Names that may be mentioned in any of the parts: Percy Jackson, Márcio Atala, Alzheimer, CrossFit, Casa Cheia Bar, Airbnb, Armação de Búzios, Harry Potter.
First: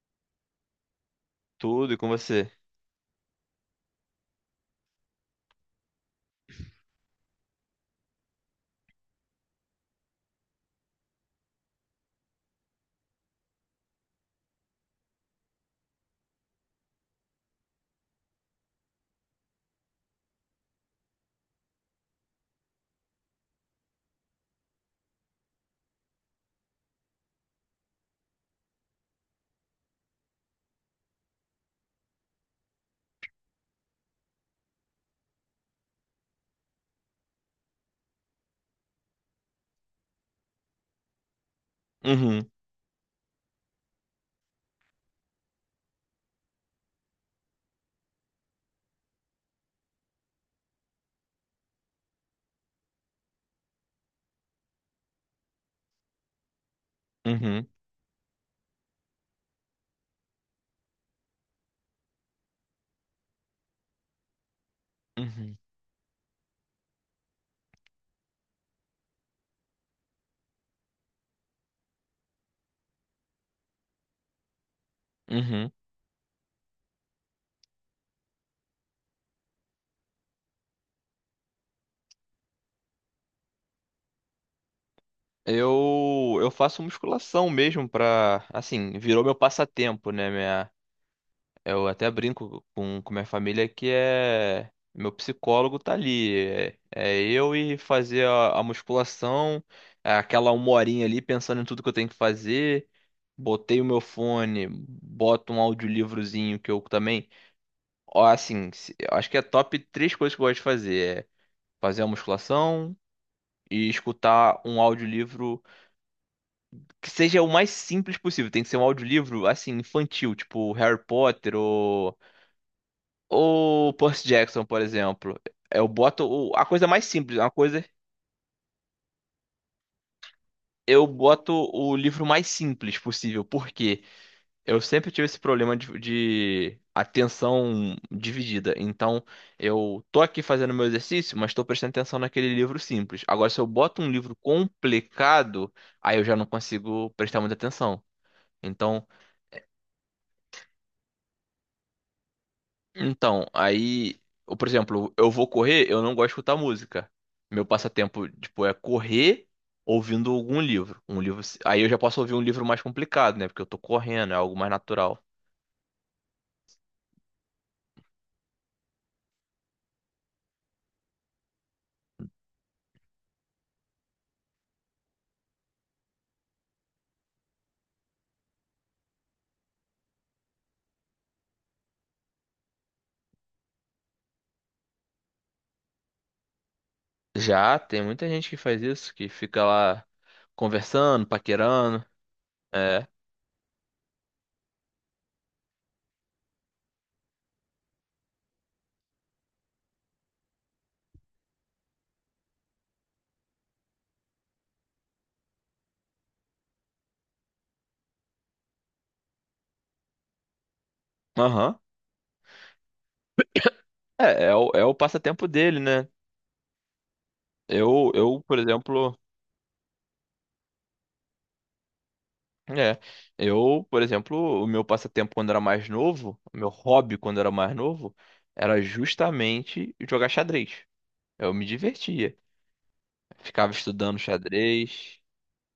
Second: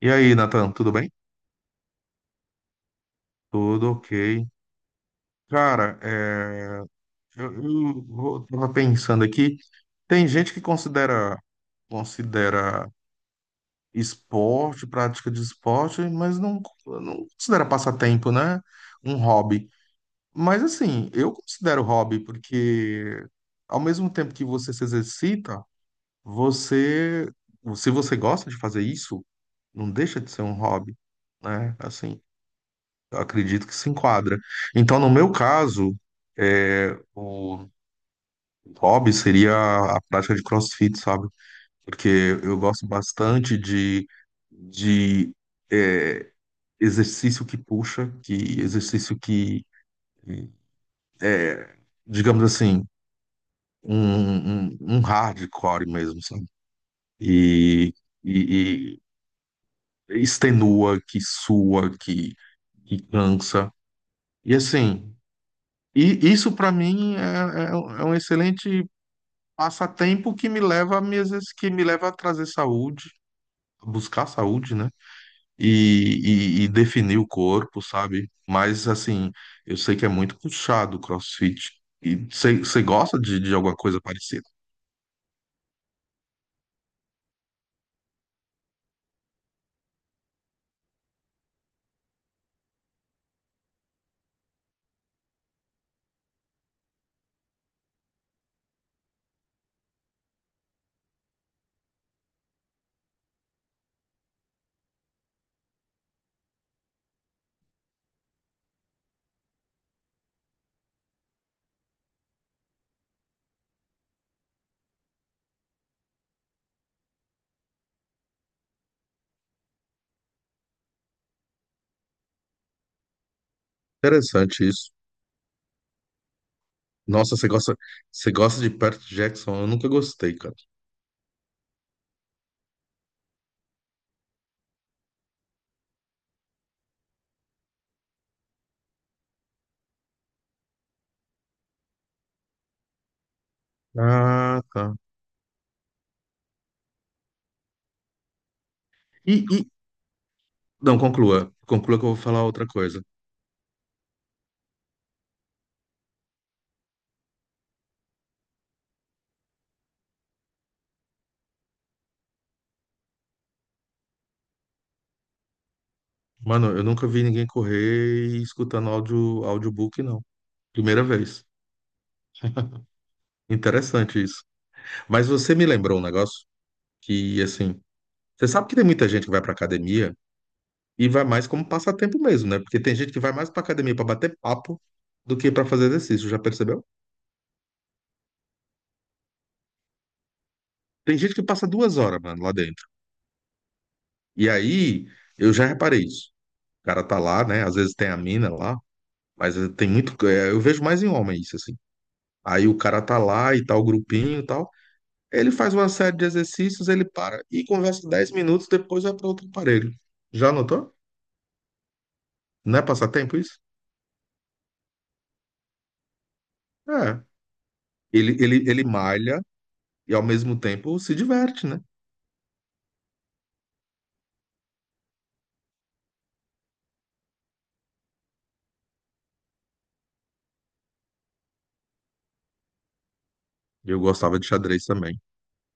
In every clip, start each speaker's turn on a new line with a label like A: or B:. A: E aí, Nathan, tudo bem?
B: Tudo e com você?
A: Tudo ok. Cara, eu tava pensando aqui. Tem gente que considera esporte, prática de esporte, mas não, não considera passatempo, né? Um hobby. Mas assim, eu considero hobby porque ao mesmo tempo que você se exercita, você, se você gosta de fazer isso, não deixa de ser um hobby, né? Assim, acredito que se enquadra. Então, no meu caso, o hobby seria a prática de CrossFit, sabe? Porque
B: Uhum,
A: eu gosto bastante de é, exercício que puxa, que exercício que é, digamos assim, um hardcore mesmo, sabe?
B: uhum,
A: E, e, e extenua, que sua, que cansa. E assim,
B: uhum,
A: e isso para mim é, é um excelente passatempo que me leva a trazer saúde, a buscar saúde, né?
B: uhum.
A: E definir o corpo, sabe? Mas assim, eu sei que é muito puxado o CrossFit. E você gosta de alguma coisa parecida?
B: Eu faço musculação mesmo pra, assim, virou meu passatempo, né? Minha, eu até brinco com minha família que é, meu psicólogo tá ali. É eu e fazer a musculação, é aquela uma horinha ali pensando em tudo que eu tenho que fazer. Botei o meu fone, boto um audiolivrozinho que eu também, ó, assim, eu acho que é top três coisas que eu gosto de fazer. É fazer a musculação e escutar um audiolivro que seja o mais simples possível. Tem que ser um audiolivro assim infantil, tipo Harry Potter ou Percy Jackson,
A: Interessante
B: por
A: isso.
B: exemplo. Eu boto a coisa mais
A: Nossa,
B: simples,
A: você
B: uma
A: gosta,
B: coisa
A: você gosta de Perth Jackson? Eu nunca gostei, cara.
B: eu boto o livro mais simples possível, porque eu sempre tive esse problema de atenção dividida. Então, eu tô aqui fazendo meu exercício, mas tô prestando atenção naquele livro simples. Agora, se eu boto um livro
A: Ah, tá.
B: complicado, aí eu já não consigo prestar muita atenção. Então,
A: E, e- não, conclua. Conclua que eu vou falar outra coisa.
B: Então, aí, ou, por exemplo, eu vou correr, eu não gosto de escutar música. Meu passatempo, tipo, é correr ouvindo algum livro. Um livro, aí eu já posso ouvir um livro mais complicado, né? Porque eu tô correndo, é algo mais natural.
A: Mano, eu nunca vi ninguém correr e escutando áudio, audiobook, não. Primeira vez. Interessante isso. Mas você me lembrou um negócio que, assim, você sabe que tem muita gente que vai pra academia e vai mais como passatempo mesmo, né? Porque tem gente que vai mais pra academia pra bater papo do que pra fazer exercício, já percebeu?
B: Já tem muita gente que faz isso, que fica lá
A: Tem
B: conversando,
A: gente que passa duas
B: paquerando.
A: horas, mano, lá dentro.
B: É.
A: E aí, eu já reparei isso. O cara tá lá, né? Às vezes tem a mina lá, mas tem muito. Eu vejo mais em homem isso, assim. Aí o cara tá lá e tal, o grupinho e tal. Ele faz uma série de exercícios, ele para e conversa 10 minutos, depois vai para outro aparelho. Já notou?
B: Aham.
A: Não é passatempo isso?
B: É o passatempo dele, né?
A: É.
B: Eu,
A: Ele,
B: eu, por
A: ele, ele
B: exemplo.
A: malha e ao mesmo tempo se diverte, né?
B: É, eu, por exemplo, o meu passatempo quando era mais novo, o meu hobby quando era mais novo, era justamente jogar xadrez. Eu me divertia. Ficava
A: Eu
B: estudando
A: gostava de xadrez também.
B: xadrez,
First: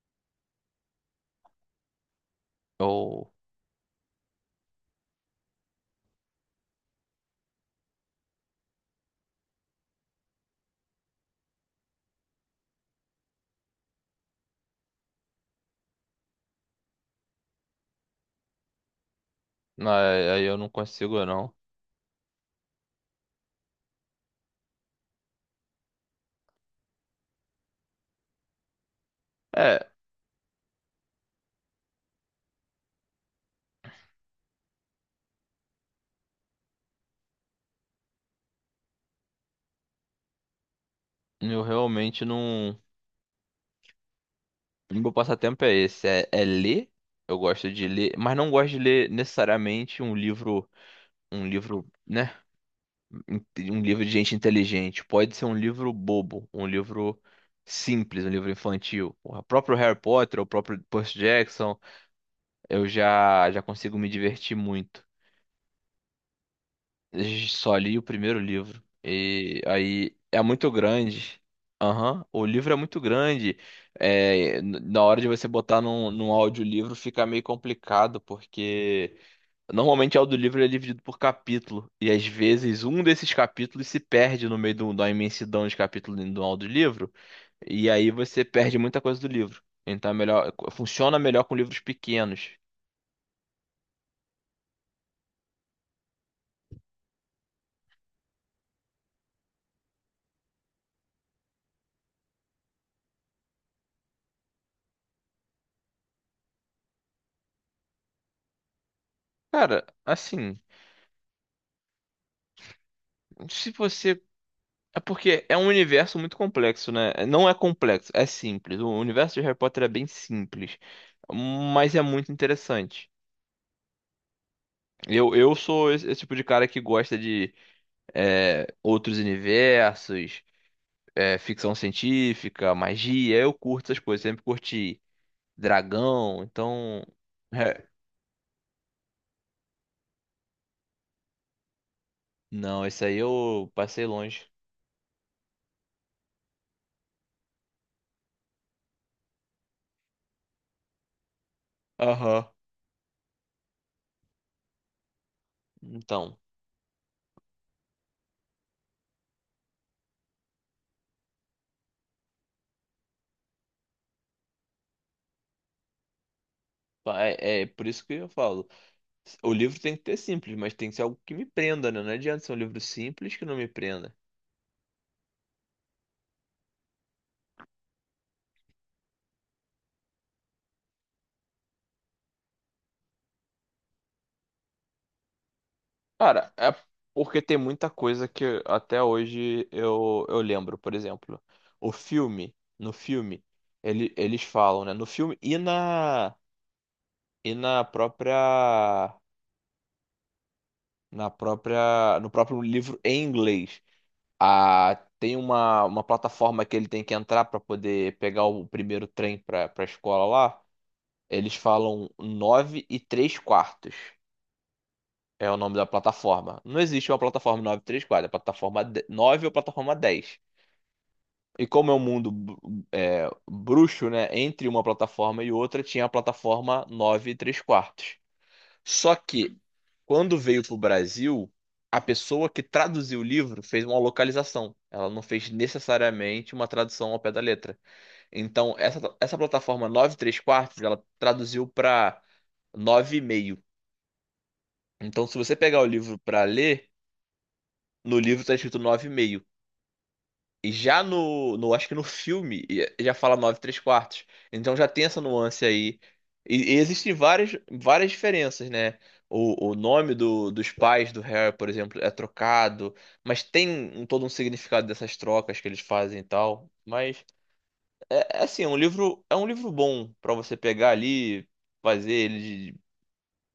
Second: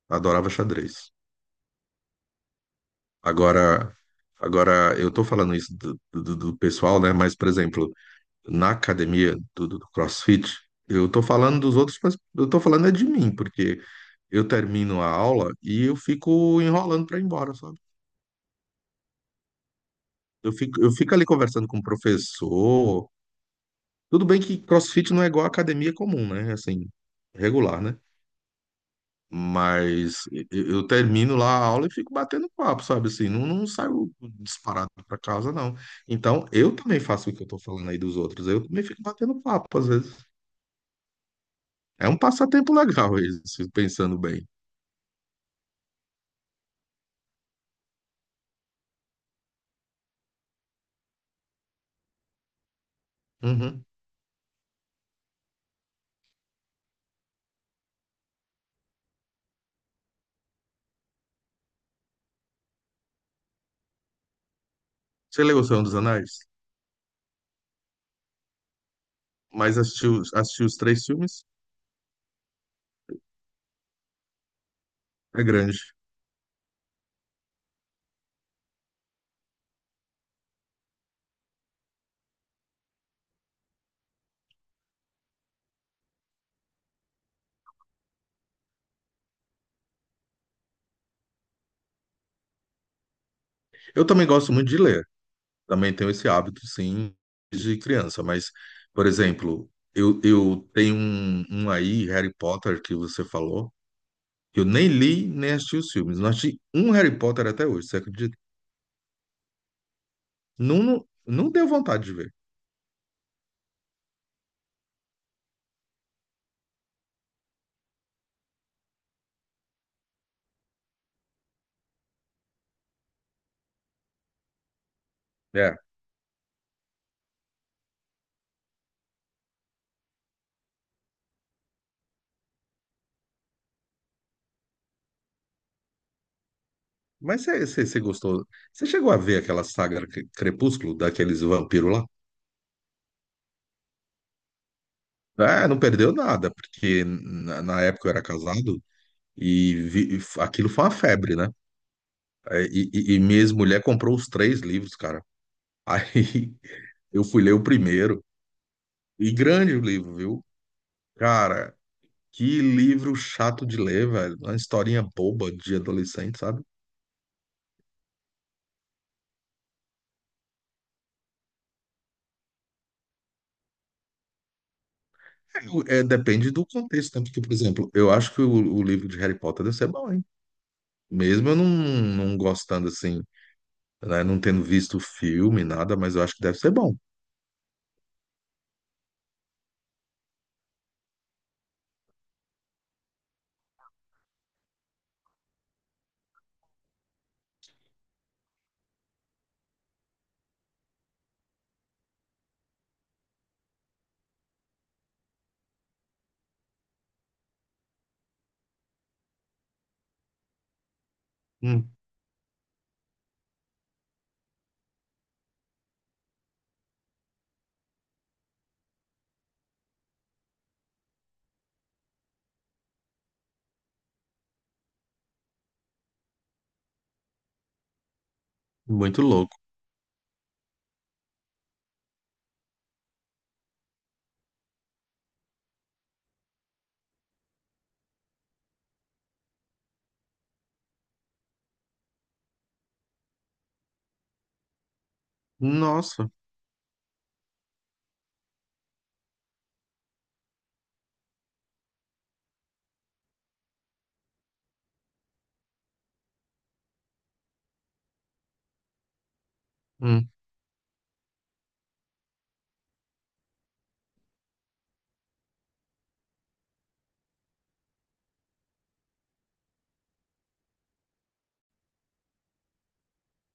A: Adorava xadrez.
B: ou,
A: Agora, agora, eu tô falando isso do pessoal, né? Mas, por exemplo, na academia do CrossFit, eu tô falando dos outros, mas eu tô falando é de mim, porque eu termino a aula e eu fico enrolando para ir embora, sabe?
B: não, aí
A: Eu
B: eu não
A: fico, eu fico
B: consigo,
A: ali
B: não.
A: conversando com o professor. Tudo bem que CrossFit não é igual a academia comum, né? Assim, regular, né?
B: É,
A: Mas eu termino lá a aula e fico batendo papo, sabe? Assim, não, não saio disparado para casa, não. Então, eu também faço o que eu tô falando aí dos outros. Eu também fico batendo papo, às vezes.
B: eu
A: É um
B: realmente
A: passatempo
B: não.
A: legal esse, pensando bem.
B: O meu passatempo é esse, é ler. Eu gosto de ler, mas não gosto de ler necessariamente um livro, né? in- Um
A: Uhum.
B: livro de gente inteligente. Pode ser um livro bobo, um livro simples, um livro infantil. O próprio Harry Potter, o próprio Percy Jackson, eu já consigo me divertir muito.
A: Você leu O Senhor dos Anéis?
B: Eu só li o primeiro livro e
A: Mas
B: aí
A: assistiu,
B: é
A: assistiu
B: muito
A: os três
B: grande.
A: filmes?
B: Aham. O livro é muito grande. É, na hora de
A: É
B: você
A: grande.
B: botar num audiolivro fica meio complicado, porque normalmente é o audiolivro ele é dividido por capítulo, e às vezes um desses capítulos se perde no meio da imensidão de capítulos do audiolivro, e aí você perde muita coisa do livro. Então é melhor, funciona melhor com livros pequenos.
A: Eu também gosto muito de ler. Também tenho esse hábito, sim, de criança, mas, por exemplo, eu tenho um aí, Harry Potter, que você falou, que eu nem li, nem assisti os filmes. Não assisti um Harry Potter até hoje, você acredita?
B: Cara, assim,
A: Não, não, não deu vontade de ver.
B: se você. É porque é um universo muito complexo, né? Não é complexo, é simples. O universo de Harry Potter é bem simples, mas é muito interessante. Eu
A: É,
B: sou esse tipo de cara que gosta de outros universos. Ficção científica, magia, eu curto essas coisas, sempre curti dragão, então.
A: mas você você- você gostou? Você chegou a ver aquela saga Crepúsculo, daqueles vampiros lá?
B: Não, esse aí eu passei longe.
A: É, não perdeu nada, porque na época eu era casado aquilo foi uma febre, né?
B: Aham.
A: E minha ex-mulher comprou os três livros, cara.
B: Então,
A: Aí eu fui ler o primeiro, e grande o livro, viu? Cara, que livro chato de ler, velho. Uma historinha boba de adolescente, sabe?
B: é por isso que eu falo. O livro tem que ter simples, mas tem que ser algo que me prenda, né? Não adianta ser um livro simples que não me prenda.
A: Depende do contexto, né? Porque, por exemplo, eu acho que o livro de Harry Potter deve ser bom, hein? Mesmo eu não, não gostando, assim, né? Não tendo visto o filme, nada, mas eu acho que
B: Cara,
A: deve
B: é
A: ser bom.
B: porque tem muita coisa que até hoje eu lembro. Por exemplo, o filme, no filme, eles falam, né? No filme e no próprio livro em inglês. Ah, tem uma plataforma que ele tem que entrar para poder pegar o primeiro trem para a escola lá. Eles
A: Hum,
B: falam 9 e 3 quartos. É o nome da plataforma. Não existe uma plataforma 9 e 3 quartos, é plataforma 9 ou plataforma dez. E como é um mundo bruxo, né? Entre uma plataforma e outra tinha a plataforma 9 e 3 quartos. Só
A: Muito
B: que
A: louco.
B: quando veio pro Brasil, a pessoa que traduziu o livro fez uma localização. Ela não fez necessariamente uma tradução ao pé da letra. Então, essa plataforma 9 3 quartos, ela traduziu para nove e meio. Então, se você pegar o livro
A: Nossa.
B: para ler, no livro está escrito nove e meio. E já no, acho que no filme, já fala 9 3 quartos. Então já tem essa nuance aí. E existem várias, várias diferenças, né? O nome
A: Hum.
B: dos pais do Harry, por exemplo, é trocado, mas tem um, todo um significado dessas trocas que eles fazem e tal. Mas é assim, é um livro bom pra você pegar ali, fazer ele de-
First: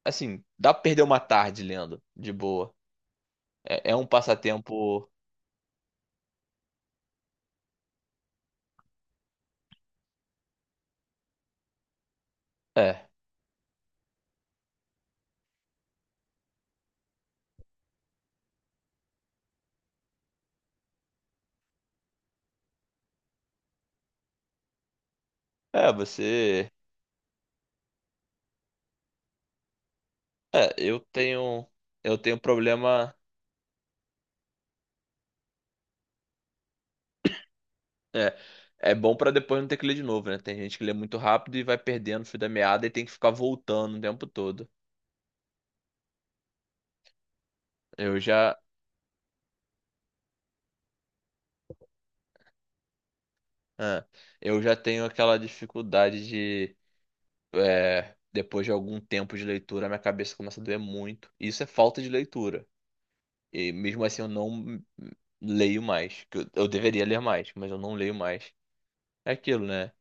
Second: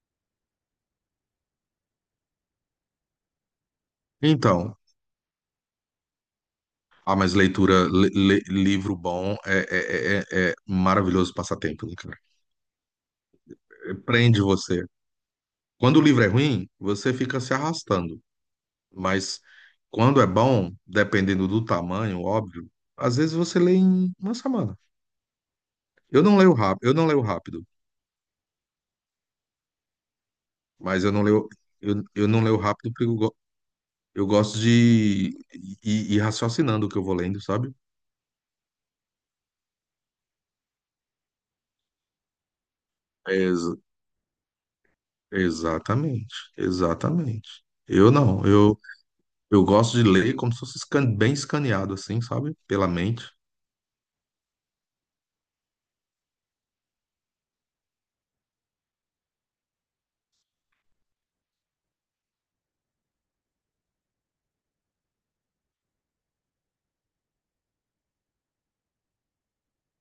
B: assim, dá pra perder uma tarde lendo, de boa. É um
A: Então,
B: passatempo.
A: ah, mas leitura, livro bom é maravilhoso passatempo, né, cara?
B: é,
A: Prende você. Quando o livro é ruim, você fica se arrastando, mas quando é bom, dependendo do tamanho, óbvio, às vezes você lê em uma semana.
B: é
A: Eu não leio
B: você
A: rápido, eu não leio rápido,
B: É, eu
A: mas eu não leio,
B: tenho
A: eu,
B: eu
A: eu
B: tenho
A: não leio rápido porque
B: problema.
A: eu gosto de ir raciocinando o que eu vou lendo, sabe?
B: É, é bom pra depois não ter que ler de novo, né? Tem gente que lê muito rápido e vai perdendo o fio da meada e tem que ficar
A: Ex-
B: voltando o tempo todo.
A: Exatamente, exatamente. Eu
B: Eu
A: não,
B: já,
A: eu gosto de ler como se fosse bem escaneado, assim, sabe? Pela mente.
B: é, eu já tenho aquela dificuldade de depois de algum tempo de leitura, minha cabeça começa a doer muito. E isso é falta de leitura. E mesmo assim eu não leio mais, que eu deveria ler mais, mas eu não leio mais. É aquilo, né?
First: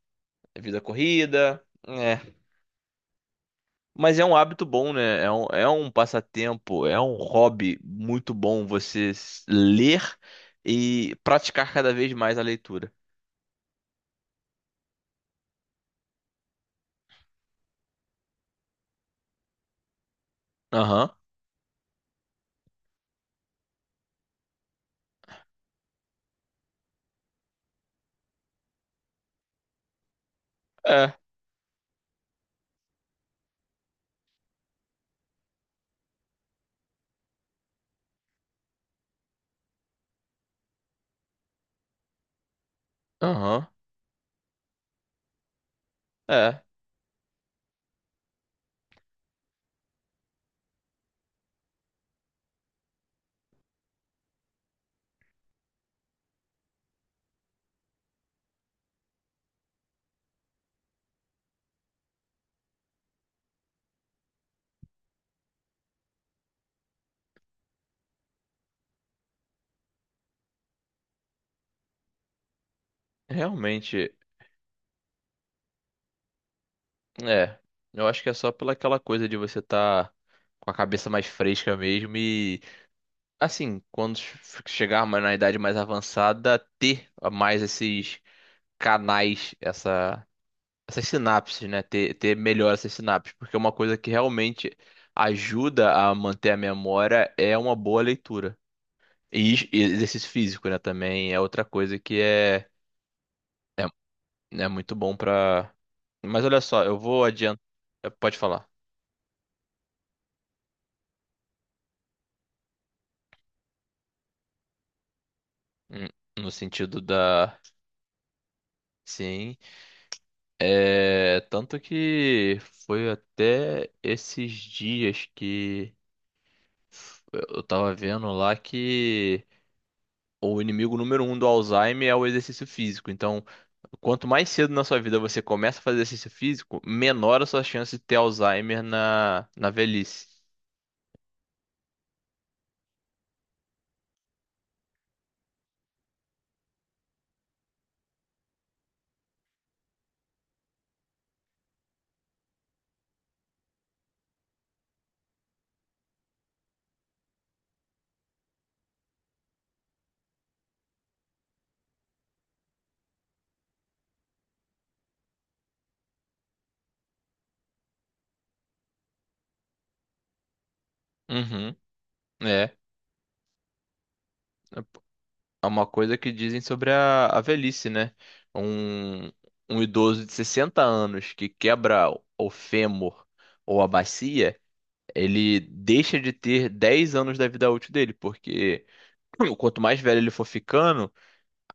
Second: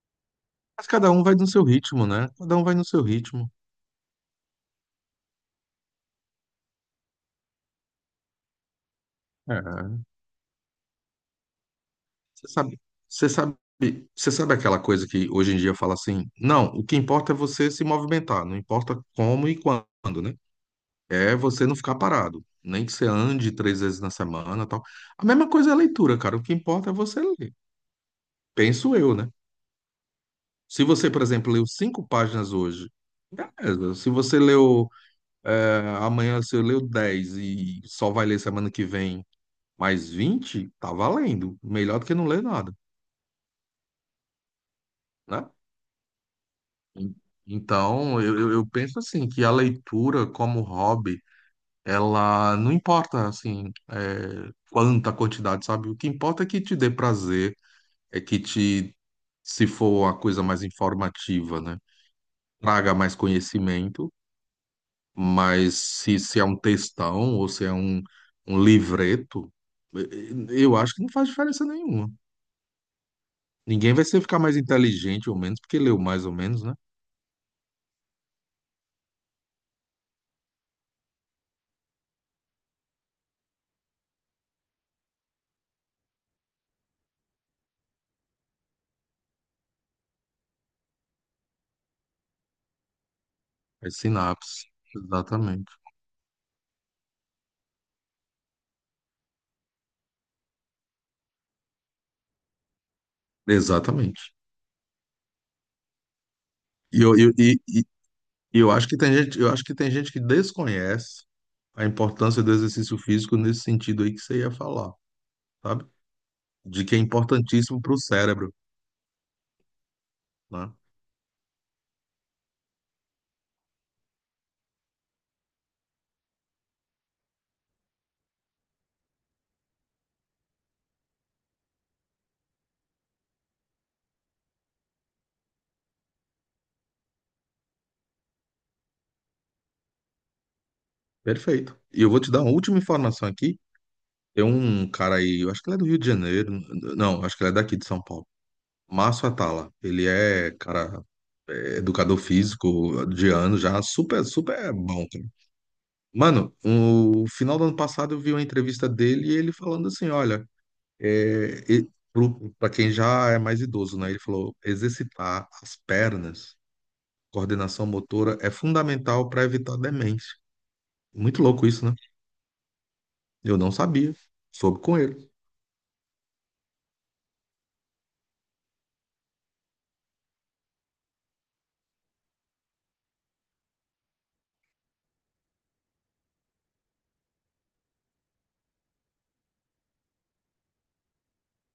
B: É vida
A: Mas cada um vai no
B: corrida.
A: seu ritmo, né? Cada um vai no seu ritmo.
B: Mas é um hábito bom, né? É um passatempo, é um hobby muito bom você
A: É.
B: ler e praticar cada vez mais a
A: Você sabe,
B: leitura.
A: você sabe, você sabe aquela coisa que hoje em dia fala assim, não, o que importa é você se movimentar, não importa como e quando, né?
B: Aham,
A: É você não ficar parado, nem que você ande três vezes na semana, tal. A mesma coisa é a leitura, cara. O que importa é você ler. Penso eu, né? Se você,
B: é,
A: por exemplo, leu cinco páginas hoje, beleza. Se você leu, amanhã você leu 10 e só vai ler semana que vem mais 20, tá valendo. Melhor do que não ler nada.
B: aham,
A: Né?
B: é,
A: En- Então, eu penso assim, que a leitura como hobby, ela não importa, assim, quanta quantidade, sabe? O que importa é que te dê prazer, é que te, se for a coisa mais informativa, né? Traga mais conhecimento, mas se é um textão ou se é um livreto, eu acho que não faz diferença nenhuma. Ninguém vai
B: realmente,
A: ser ficar mais inteligente ou menos, porque leu mais ou menos, né?
B: é. Eu acho que é só pela aquela coisa de você estar com a cabeça mais fresca mesmo e, assim, quando chegar mais na idade mais avançada, ter mais esses canais, essas sinapses, né? Ter melhor essas sinapses, porque é uma
A: É
B: coisa que
A: sinapse.
B: realmente
A: Exatamente.
B: ajuda a manter a memória é uma boa leitura. E exercício físico, né? Também é outra coisa que é,
A: Exatamente.
B: é muito bom pra. Mas olha só, eu
A: E eu,
B: vou
A: eu, e,
B: adiantar.
A: e-
B: Pode
A: e
B: falar.
A: eu acho que tem gente, eu acho que tem gente que desconhece a importância do exercício físico nesse sentido aí que você ia falar, sabe?
B: Hum. No
A: De que é
B: sentido da.
A: importantíssimo para o cérebro,
B: Sim.
A: né?
B: É. Tanto que foi até esses dias que eu tava vendo lá que. O inimigo número 1 do Alzheimer é o exercício físico. Então, quanto mais cedo na sua vida você começa a fazer exercício físico, menor a sua chance de ter Alzheimer na velhice.
A: Perfeito. E eu vou te dar uma última informação aqui. Tem um cara aí, eu acho que ele é do Rio de Janeiro, não, acho que ele é daqui de São Paulo. Márcio Atala, ele é, cara, é educador físico de ano já, super, super bom, cara. Mano, no final do ano passado eu vi uma entrevista dele e ele falando assim, olha, É, para quem já é mais idoso, né? Ele falou: exercitar as pernas, coordenação motora, é fundamental para evitar demência. Muito louco
B: Uhum,
A: isso, né?
B: é.
A: Eu não sabia. Soube com ele.
B: É uma coisa que dizem sobre a velhice, né? Um, um idoso de 60 anos que quebra o fêmur ou a bacia, ele deixa de ter 10 anos da vida útil dele, porque quanto mais velho ele for ficando,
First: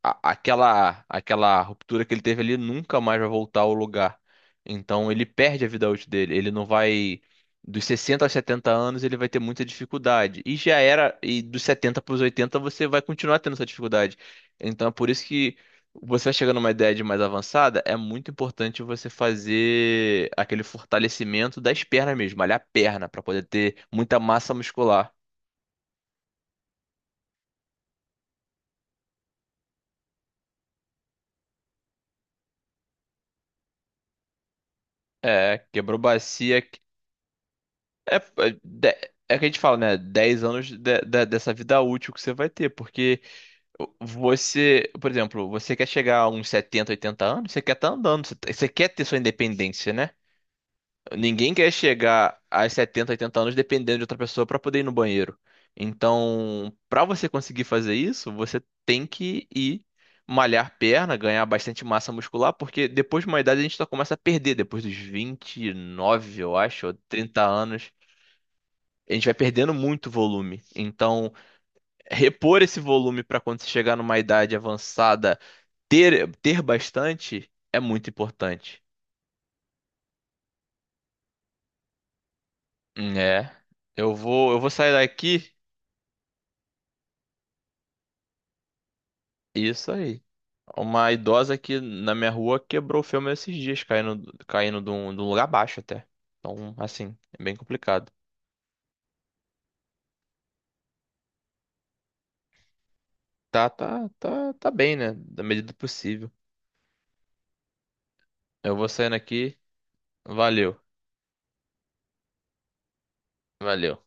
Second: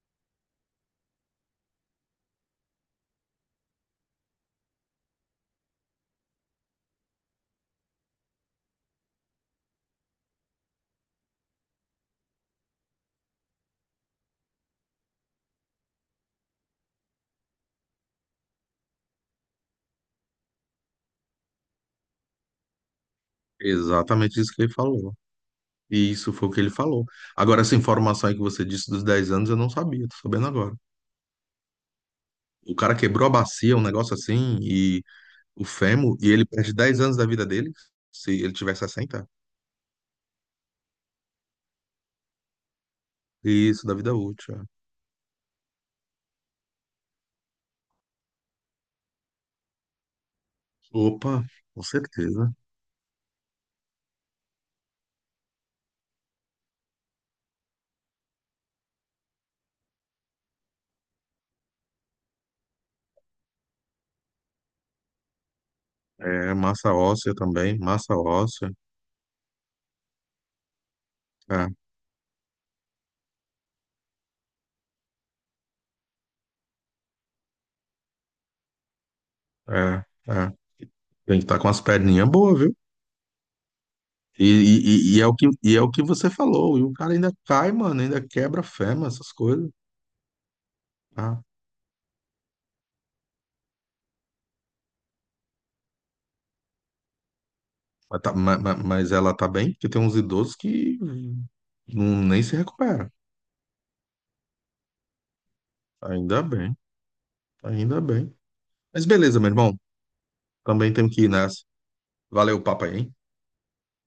B: aquela ruptura que ele teve ali nunca mais vai voltar ao lugar. Então ele perde a vida útil dele. Ele não vai dos 60 aos 70 anos ele vai ter muita dificuldade. E já era e dos 70 para os 80 você vai continuar tendo essa dificuldade. Então é por isso que você vai chegando numa idade mais avançada, é muito importante você fazer aquele fortalecimento das pernas mesmo, malhar a perna para poder ter muita
A: Exatamente isso
B: massa
A: que ele
B: muscular.
A: falou. E isso foi o que ele falou. Agora, essa informação aí que você disse dos 10 anos, eu não sabia, tô sabendo agora. O cara quebrou a bacia, um negócio assim, e
B: É,
A: o
B: quebrou
A: fêmur, e ele
B: bacia.
A: perde 10 anos da vida dele,
B: É,
A: se ele
B: é,
A: tiver
B: de-
A: 60.
B: é que a gente fala, né? 10 anos dessa vida útil que você vai ter, porque
A: Isso, da vida útil. É.
B: você, por exemplo, você quer chegar a uns 70, 80 anos, você quer estar andando, você, tá, você quer ter sua independência, né?
A: Opa,
B: Ninguém quer
A: com
B: chegar
A: certeza.
B: aos 70, 80 anos dependendo de outra pessoa para poder ir no banheiro. Então, para você conseguir fazer isso, você tem que ir malhar perna, ganhar bastante massa muscular, porque depois de uma idade a gente só começa a perder, depois dos 29
A: É,
B: eu acho,
A: massa
B: ou
A: óssea
B: 30
A: também,
B: anos
A: massa óssea.
B: a gente vai perdendo muito volume. Então,
A: É,
B: repor esse volume para quando você chegar numa idade avançada, ter bastante é muito importante.
A: é, é. Tem que estar com as perninhas boas, viu?
B: É. Eu
A: E,
B: vou, eu vou
A: e,
B: sair
A: e- e é o que,
B: daqui.
A: e é o que você falou. E o cara ainda cai, mano, ainda quebra fêmur, essas coisas.
B: Isso aí. Uma
A: Tá?
B: idosa aqui na minha rua quebrou o filme esses dias, caindo, caindo de um lugar baixo até. Então, assim, é bem complicado.
A: Mas ela tá bem, porque tem uns idosos que não, nem se recupera.
B: Tá, tá, tá, tá bem, né? Da medida do possível.
A: Ainda bem, ainda bem.
B: Eu vou
A: Mas
B: saindo
A: beleza, meu
B: aqui.
A: irmão.
B: Valeu,
A: Também tenho que ir nessa. Valeu o papo aí, hein?
B: valeu.